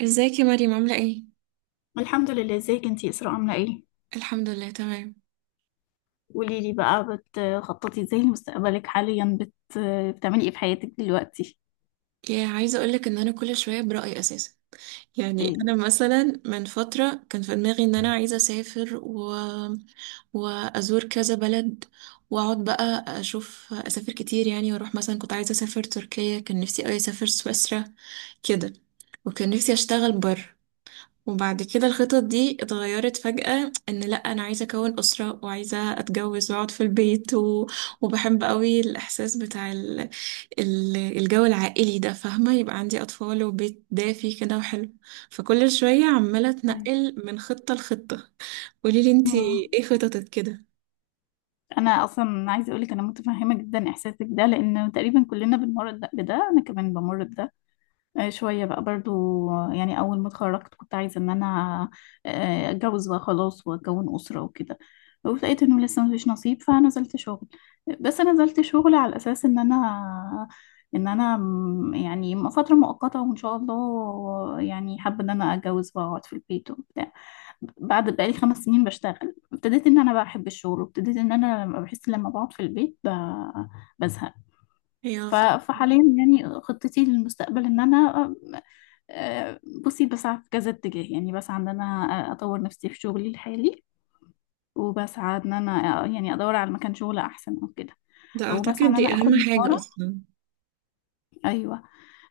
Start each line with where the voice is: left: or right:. right: ازيك يا مريم، عاملة ايه؟
left: الحمد لله. ازيك انتي اسراء، عامله ايه؟
right: الحمد لله تمام.
left: قولي لي بقى، بتخططي ازاي لمستقبلك حاليا؟ بتعملي ايه في حياتك دلوقتي؟
right: يا عايزة اقولك ان انا كل شوية برأيي اساسا. يعني
left: ايه؟
right: انا مثلا من فترة كان في دماغي ان انا عايزة اسافر وازور كذا بلد، واقعد بقى اشوف اسافر كتير يعني، واروح مثلا كنت عايزة اسافر تركيا، كان نفسي اوي اسافر سويسرا كده. وكان نفسي اشتغل بره. وبعد كده الخطط دي اتغيرت فجأة، ان لا انا عايزة اكون اسرة وعايزة اتجوز واقعد في البيت، وبحب قوي الاحساس بتاع الجو العائلي ده، فاهمة، يبقى عندي أطفال وبيت دافي كده وحلو. فكل شوية عمالة
left: طيب.
right: أتنقل من خطة لخطة. قوليلي انتي
left: مم.
right: ايه خططك كده.
left: انا اصلا عايزه اقولك انا متفهمه جدا احساسك ده، لان تقريبا كلنا بنمر بده، انا كمان بمر بده. شوية بقى برضو. يعني أول ما اتخرجت كنت عايزة إن أنا أتجوز بقى خلاص وأكون أسرة وكده. ولقيت إنه لسه مفيش نصيب فنزلت شغل. بس أنا نزلت شغل على أساس إن أنا، إن أنا فترة مؤقتة، وإن شاء الله يعني حابة إن أنا أتجوز بقى وأقعد في البيت وبتاع. بعد بقالي 5 سنين بشتغل ابتديت إن أنا بحب الشغل، وابتديت إن أنا لما بحس لما بقعد في البيت بزهق.
right: ايوه
left: فحاليا يعني خطتي للمستقبل ان انا آه، بصي بسعى في كذا اتجاه. يعني بسعى ان انا اطور نفسي في شغلي الحالي، وبسعى ان انا يعني ادور على مكان شغل احسن او كده،
right: ده
left: وبسعى
right: أعتقد
left: ان
right: دي
left: انا
right: أهم
left: اخد
right: حاجة
left: مهارة.
right: أصلا.
left: ايوه،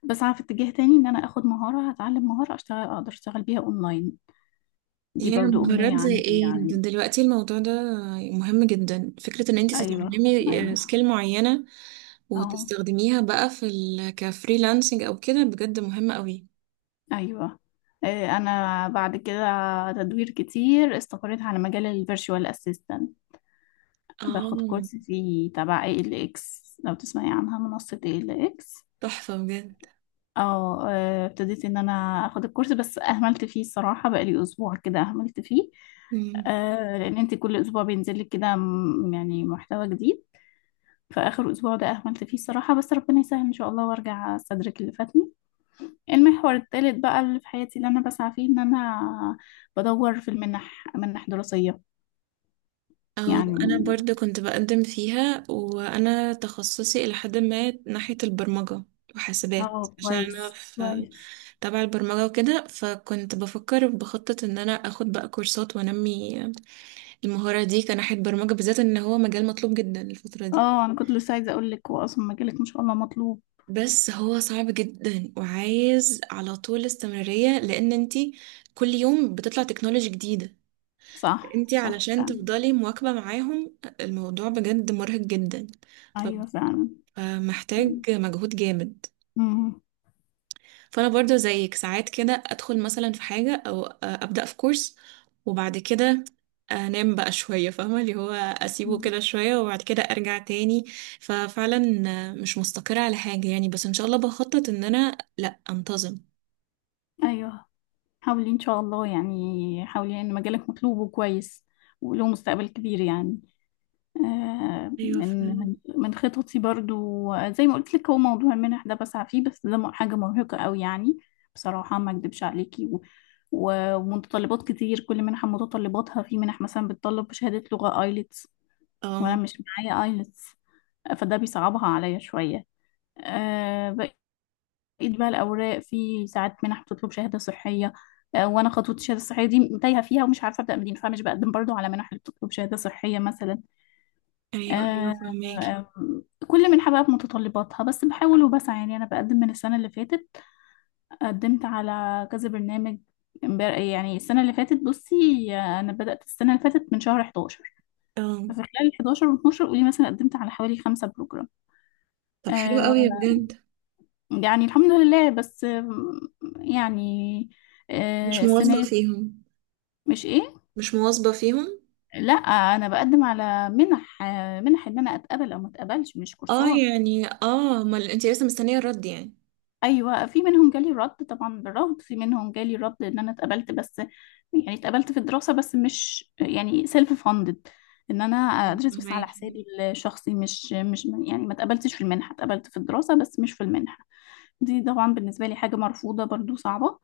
left: بسعى في اتجاه تاني ان انا اخد مهارة، هتعلم مهارة اشتغل اقدر اشتغل بيها اونلاين. دي
right: يا
left: برضو امنية
right: مهارات زي
left: عندي
right: ايه،
left: يعني.
right: دلوقتي الموضوع ده مهم جدا، فكرة ان انتي
left: ايوه.
right: تتعلمي
left: ايوه.
right: سكيل معينة
left: اه.
right: وتستخدميها بقى في كفريلانسنج او كده بجد مهمة قوي.
left: ايوه. انا بعد كده تدوير كتير استقريت على مجال الفيرتشوال اسيستنت. باخد
right: اه
left: كورس فيه تبع اي ال اكس، لو تسمعي عنها، منصة اي ال اكس.
right: تحفة
left: اه. ابتديت ان انا اخد الكورس بس اهملت فيه الصراحة، بقالي اسبوع كده اهملت فيه.
right: بجد.
left: آه، لان انت كل اسبوع بينزل لك كده يعني محتوى جديد. فاخر اسبوع ده اهملت فيه الصراحة، بس ربنا يسهل ان شاء الله وارجع استدرك اللي فاتني. المحور الثالث بقى اللي في حياتي اللي انا بسعى فيه ان انا بدور في المنح، منح دراسية.
right: اه، انا
left: يعني
right: برضو كنت بقدم فيها، وانا تخصصي الى حد ما ناحية البرمجة وحاسبات،
left: اه.
right: عشان انا
left: كويس
right: في
left: كويس.
right: تبع البرمجة وكده، فكنت بفكر بخطط ان انا اخد بقى كورسات وانمي المهارة دي كناحية برمجة بالذات، ان هو مجال مطلوب جدا الفترة دي.
left: اه، انا كنت لسه عايزه اقول لك هو اصلا مجالك ما شاء الله مطلوب.
right: بس هو صعب جدا، وعايز على طول استمرارية، لان انتي كل يوم بتطلع تكنولوجي جديدة.
left: صح
right: انتي
left: صح
right: علشان
left: فعلا.
right: تفضلي مواكبة معاهم، الموضوع بجد مرهق جدا.
left: ايوه فعلا.
right: محتاج مجهود جامد.
left: امم.
right: فانا برضو زيك ساعات كده ادخل مثلا في حاجه، او ابدا في كورس، وبعد كده انام بقى شويه، فاهمه، اللي هو اسيبه كده شويه وبعد كده ارجع تاني، ففعلا مش مستقره على حاجه يعني، بس ان شاء الله بخطط ان انا لا انتظم.
left: ايوه حاولي ان شاء الله، يعني حاولي، ان مجالك مطلوب وكويس وله مستقبل كبير يعني. آه،
right: ايوه
left: من
right: فعلا.
left: من من خططي برضو، زي ما قلت لك، هو موضوع المنح ده بسعى فيه، بس ده حاجه مرهقه قوي يعني. بصراحه ما اكدبش عليكي ومتطلبات كتير، كل منحه متطلباتها. في منح مثلا بتطلب شهاده لغه ايلتس، وانا
right: اه.
left: مش معايا ايلتس، فده بيصعبها عليا شوية. بقيت بقى الأوراق، في ساعات منح بتطلب شهادة صحية، وأنا خطوة الشهادة الصحية دي تايهة فيها ومش عارفة أبدأ منين، فمش بقدم برضو على منح اللي بتطلب شهادة صحية مثلا.
right: ايوه ايوه،
left: آه،
right: فهماكي.
left: آه، كل منحة بقى بمتطلباتها، بس بحاول وبسعى. يعني أنا بقدم من السنة اللي فاتت، قدمت على كذا برنامج. يعني السنة اللي فاتت بصي، أنا بدأت السنة اللي فاتت من شهر 11.
right: اه.
left: ففي خلال 11 و 12 قولي مثلا قدمت على حوالي 5 بروجرام.
right: طب حلو
left: آه،
right: قوي، يا بجد.
left: يعني الحمد لله، بس يعني
right: مش
left: آه،
right: مواظبه
left: السنة دي-
right: فيهم.
left: مش ايه؟
right: مش مواظبه فيهم.
left: لا انا بقدم على منح، منح ان انا اتقبل او ما اتقبلش، مش
right: اه،
left: كورسات.
right: يعني اه، ما انت لسه مستنيه الرد يعني.
left: ايوه، في منهم جالي رد طبعا بالرفض، في منهم جالي رد ان انا اتقبلت بس يعني اتقبلت في الدراسة، بس مش يعني سيلف فاندد، ان انا ادرس بس على
right: فهماكي.
left: حسابي الشخصي. مش يعني ما اتقبلتش في المنحة، اتقبلت في الدراسة بس مش في المنحة. دي طبعا بالنسبة لي حاجة مرفوضة، برضو صعبة.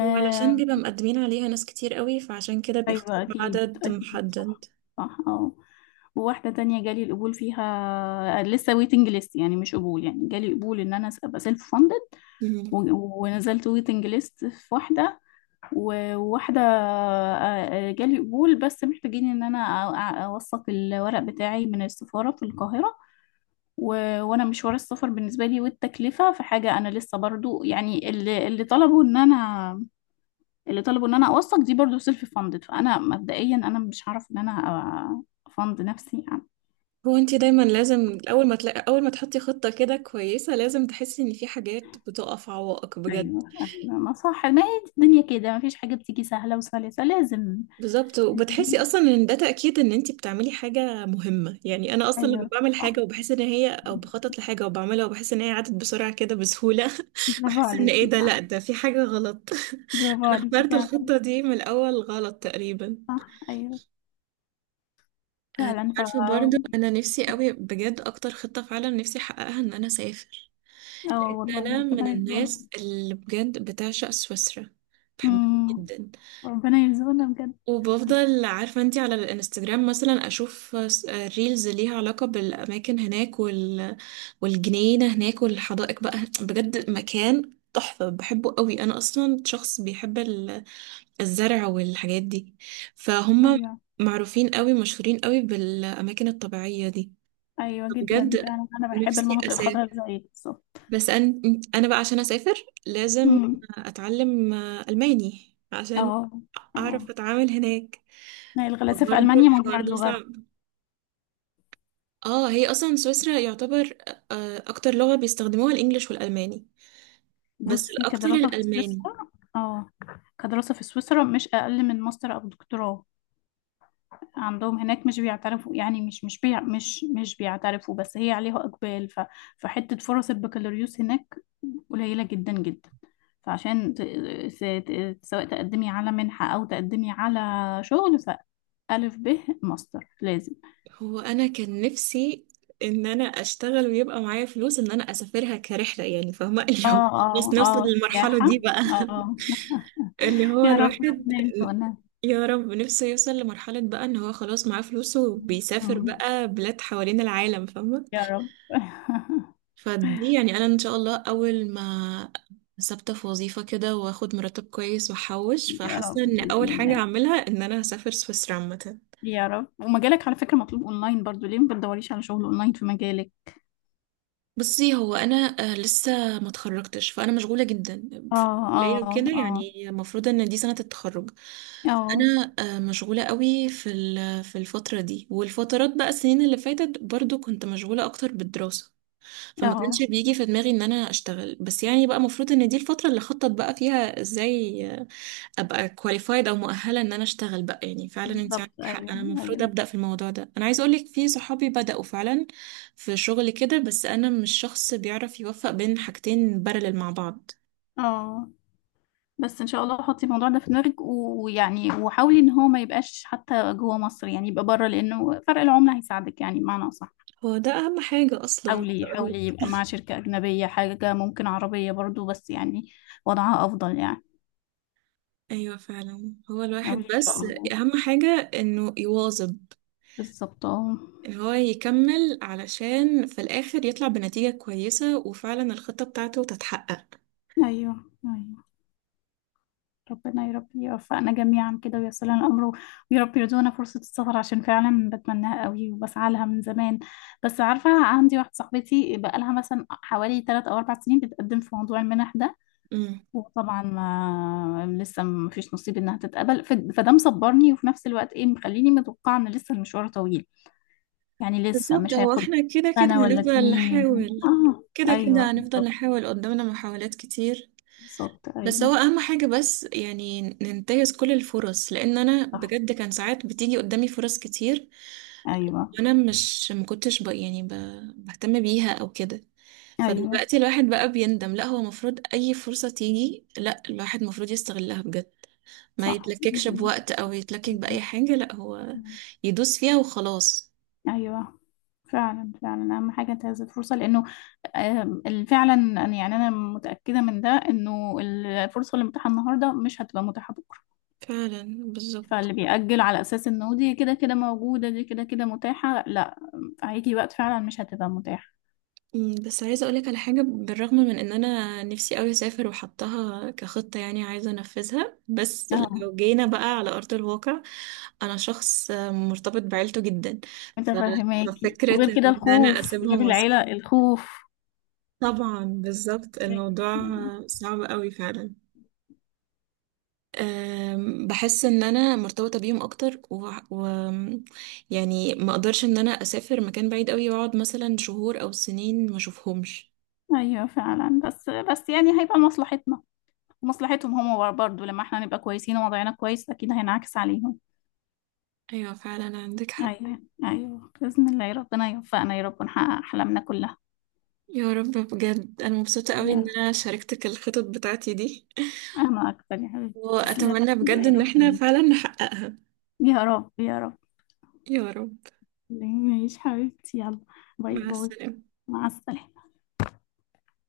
right: وعلشان بيبقى مقدمين عليها ناس كتير قوي، فعشان كده
left: أيوة
right: بيختاروا
left: أكيد
right: عدد
left: أكيد. صح
right: محدد.
left: صح اه. وواحدة تانية جالي القبول فيها لسه ويتنج ليست، يعني مش قبول، يعني جالي قبول إن أنا أبقى سيلف فاندد
right: مم.
left: ونزلت ويتنج ليست في واحدة. وواحدة جالي قبول بس محتاجين إن أنا أوثق الورق بتاعي من السفارة في القاهرة. وأنا مشوار السفر بالنسبة لي والتكلفة فحاجة، أنا لسه برضو يعني اللي طلبوا إن أنا، اللي طلبوا ان انا اوثق دي برضو سيلف فاندد، فانا مبدئيا انا مش هعرف ان انا أ- افند نفسي يعني.
right: هو انت دايما لازم، اول ما تحطي خطة كده كويسة، لازم تحسي ان في حاجات بتقف عوائق بجد.
left: ايوه ايوه ما صح، ما هي الدنيا كده، ما فيش حاجه بتيجي سهله وسلسه، لازم.
right: بالظبط، وبتحسي اصلا ان ده تأكيد ان انت بتعملي حاجة مهمة، يعني انا اصلا لما
left: ايوه
right: بعمل
left: صح.
right: حاجة وبحس ان هي، او بخطط لحاجة وبعملها وبحس ان هي عدت بسرعة كده بسهولة
left: برافو
right: بحس ان ايه
left: عليكي
right: ده، لا
left: صح.
right: ده في حاجة غلط
left: برافو
right: انا
left: عليكي
right: اخترت
left: فعلا.
right: الخطة دي من الاول غلط تقريبا.
left: صح ايوه فعلا، ف.
right: عارفة، برضو أنا نفسي قوي بجد، أكتر خطة فعلا نفسي أحققها إن أنا أسافر.
left: اه
right: لأن
left: والله
right: أنا من
left: ربنا يرزقنا.
right: الناس اللي بجد بتعشق سويسرا، بحبها
left: امم.
right: جدا.
left: ربنا يرزقنا بجد.
right: وبفضل، عارفة أنتي، على الانستجرام مثلا أشوف ريلز ليها علاقة بالأماكن هناك والجنينة هناك والحدائق، بقى بجد مكان تحفة بحبه قوي. أنا أصلا شخص بيحب الزرع والحاجات دي، فهم
left: ايوه،
right: معروفين قوي، مشهورين قوي بالأماكن الطبيعية دي.
left: ايوه جدا
right: بجد
left: فعلا، انا بحب
right: نفسي
left: المناطق
right: أسافر.
left: الخضراء زيك بالظبط.
right: بس أنا بقى عشان أسافر لازم
left: امم.
right: أتعلم ألماني عشان
left: اه
right: أعرف
left: اه،
right: أتعامل هناك.
left: هي الغلاسه في
right: برضه
left: المانيا
right: الحوار
left: موضوع
right: ده
left: اللغه.
right: صعب. اه، هي أصلا سويسرا يعتبر أكتر لغة بيستخدموها الإنجليش والألماني، بس
left: بصي
right: الأكتر
left: كدراسة في
right: الألماني.
left: سويسرا. اه، كدراسة في سويسرا مش أقل من ماستر أو دكتوراه عندهم هناك. مش بيعترفوا، يعني مش بيعترفوا، بس هي عليها إقبال. ف فحتة فرص البكالوريوس هناك قليلة جدا جدا. فعشان ت... س- ت- سواء تقدمي على منحة أو تقدمي على شغل، ف ألف ب ماستر لازم.
right: هو أنا كان نفسي إن أنا أشتغل ويبقى معايا فلوس إن أنا أسافرها كرحلة يعني، فاهمة،
left: اه
right: اليوم بس
left: اه
right: نوصل
left: اه،
right: للمرحلة
left: سياحة.
right: دي بقى،
left: اه
right: اللي هو
left: يا رب ربنا
right: الواحد
left: يرزقنا.
right: يا رب نفسه يوصل لمرحلة بقى ان هو خلاص معاه فلوسه وبيسافر
left: مم.
right: بقى بلاد حوالين العالم، فاهمة.
left: يا رب
right: فدي يعني انا ان شاء الله اول ما ثابتة في وظيفة كده واخد مرتب كويس واحوش،
left: يا رب
right: فحاسة ان اول
left: بإذن
right: حاجة
left: الله.
right: اعملها ان انا هسافر سويسرا عامة.
left: يا رب. ومجالك على فكرة مطلوب أونلاين برضو، ليه ما بتدوريش على شغل أونلاين في مجالك؟
right: بصي، هو انا لسه ما اتخرجتش، فانا مشغوله جدا
left: اه.
right: في الكليه
left: اه.
right: وكده،
left: اه.
right: يعني المفروض ان دي سنه التخرج.
left: اه.
right: انا مشغوله قوي في في الفتره دي، والفترات بقى السنين اللي فاتت برضو كنت مشغوله اكتر بالدراسه. فما
left: اه.
right: كانش بيجي في دماغي ان انا اشتغل، بس يعني بقى المفروض ان دي الفتره اللي خطط بقى فيها ازاي ابقى كواليفايد او مؤهله ان انا اشتغل بقى. يعني فعلا انت عندك
left: بالظبط
right: حق،
left: أيوه
right: انا المفروض
left: أيوه.
right: ابدا في الموضوع ده، انا عايزه اقولك في صحابي بداوا فعلا في شغل كده، بس انا مش شخص بيعرف يوفق بين حاجتين بارلل مع بعض.
left: اه. بس إن شاء الله حطي الموضوع ده في دماغك، ويعني وحاولي إن هو ما يبقاش حتى جوه مصر، يعني يبقى بره، لأنه فرق العملة هيساعدك، يعني بمعنى أصح
right: هو ده اهم حاجه اصلا عايزة
left: حاولي. حاولي
right: أقولك.
left: يبقى مع شركة أجنبية، حاجة ممكن عربية برضو بس يعني وضعها أفضل يعني.
right: ايوه فعلا، هو الواحد
left: حاولي إن شاء
right: بس
left: الله.
right: اهم حاجه انه يواظب،
left: بالظبط اه.
right: ان هو يكمل علشان في الاخر يطلع بنتيجه كويسه وفعلا الخطه بتاعته تتحقق.
left: أيوه أيوه. ربنا يا رب يوفقنا جميعا كده وييسر لنا الامر، ويا رب يرزقنا فرصه السفر عشان فعلا بتمناها قوي وبسعى لها من زمان. بس عارفه، عندي واحده صاحبتي بقى لها مثلا حوالي 3 او 4 سنين بتقدم في موضوع المنح ده، وطبعا ما لسه ما فيش نصيب انها تتقبل. فده مصبرني، وفي نفس الوقت ايه مخليني متوقعه ان لسه المشوار طويل، يعني لسه
right: بالظبط،
left: مش
right: هو
left: هياخد
right: احنا كده كده
left: سنه ولا
right: هنفضل
left: اتنين
right: نحاول،
left: اه.
right: كده
left: ايوه
right: كده هنفضل
left: بالظبط.
right: نحاول، قدامنا محاولات كتير.
left: بالظبط
right: بس هو
left: ايوه.
right: اهم حاجة، بس يعني ننتهز كل الفرص، لان انا
left: صح
right: بجد كان ساعات بتيجي قدامي فرص كتير،
left: ايوه.
right: وانا مش مكنتش يعني بهتم بيها او كده.
left: ايوه
right: فدلوقتي الواحد بقى بيندم، لا هو المفروض اي فرصة تيجي، لا الواحد المفروض يستغلها بجد، ما
left: صح.
right: يتلككش بوقت او يتلكك بأي حاجة، لا هو يدوس فيها وخلاص.
left: ايوه فعلا فعلا، اهم حاجه انتهاز الفرصه لانه فعلا يعني انا متاكده من ده، انه الفرصه اللي متاحه النهارده مش هتبقى متاحه بكره.
right: فعلا، بالظبط.
left: فاللي بيأجل على اساس انه دي كده كده موجوده، دي كده كده متاحه، لا، هيجي وقت فعلا مش هتبقى متاحه.
right: بس عايزة أقولك على حاجة، بالرغم من إن أنا نفسي أوي أسافر وحطها كخطة يعني عايزة أنفذها، بس
left: اه
right: لو جينا بقى على أرض الواقع أنا شخص مرتبط بعيلته جدا، ف-
left: متفهماكي، وغير
right: ففكرة
left: كده
right: إن أنا
left: الخوف،
right: أسيبهم
left: غير العيله
right: وأسافر،
left: الخوف.
right: طبعا بالظبط الموضوع
left: ايوه
right: صعب أوي فعلا. بحس ان انا مرتبطه بيهم اكتر يعني ما اقدرش ان انا اسافر مكان بعيد قوي واقعد مثلا شهور او سنين ما اشوفهمش.
left: ايوه فعلا، بس بس يعني هيبقى لمصلحتنا ومصلحتهم هم برضه، لما احنا نبقى كويسين ووضعنا كويس اكيد هينعكس عليهم.
right: ايوه فعلا، عندك حق.
left: أيوه أيوه بإذن الله، يا ربنا يوفقنا يا رب ونحقق أحلامنا كلها.
right: يا رب، بجد انا مبسوطة قوي
left: يا
right: ان
left: رب.
right: انا شاركتك الخطط بتاعتي دي،
left: أنا أكتر يا حبيبتي، تسلم.
right: واتمنى بجد
left: يا
right: ان احنا
left: رب
right: فعلا نحققها.
left: يا رب يا رب.
right: يا رب.
left: ماشي حبيبتي، يلا باي
right: مع
left: باي.
right: السلامة.
left: مع السلامة.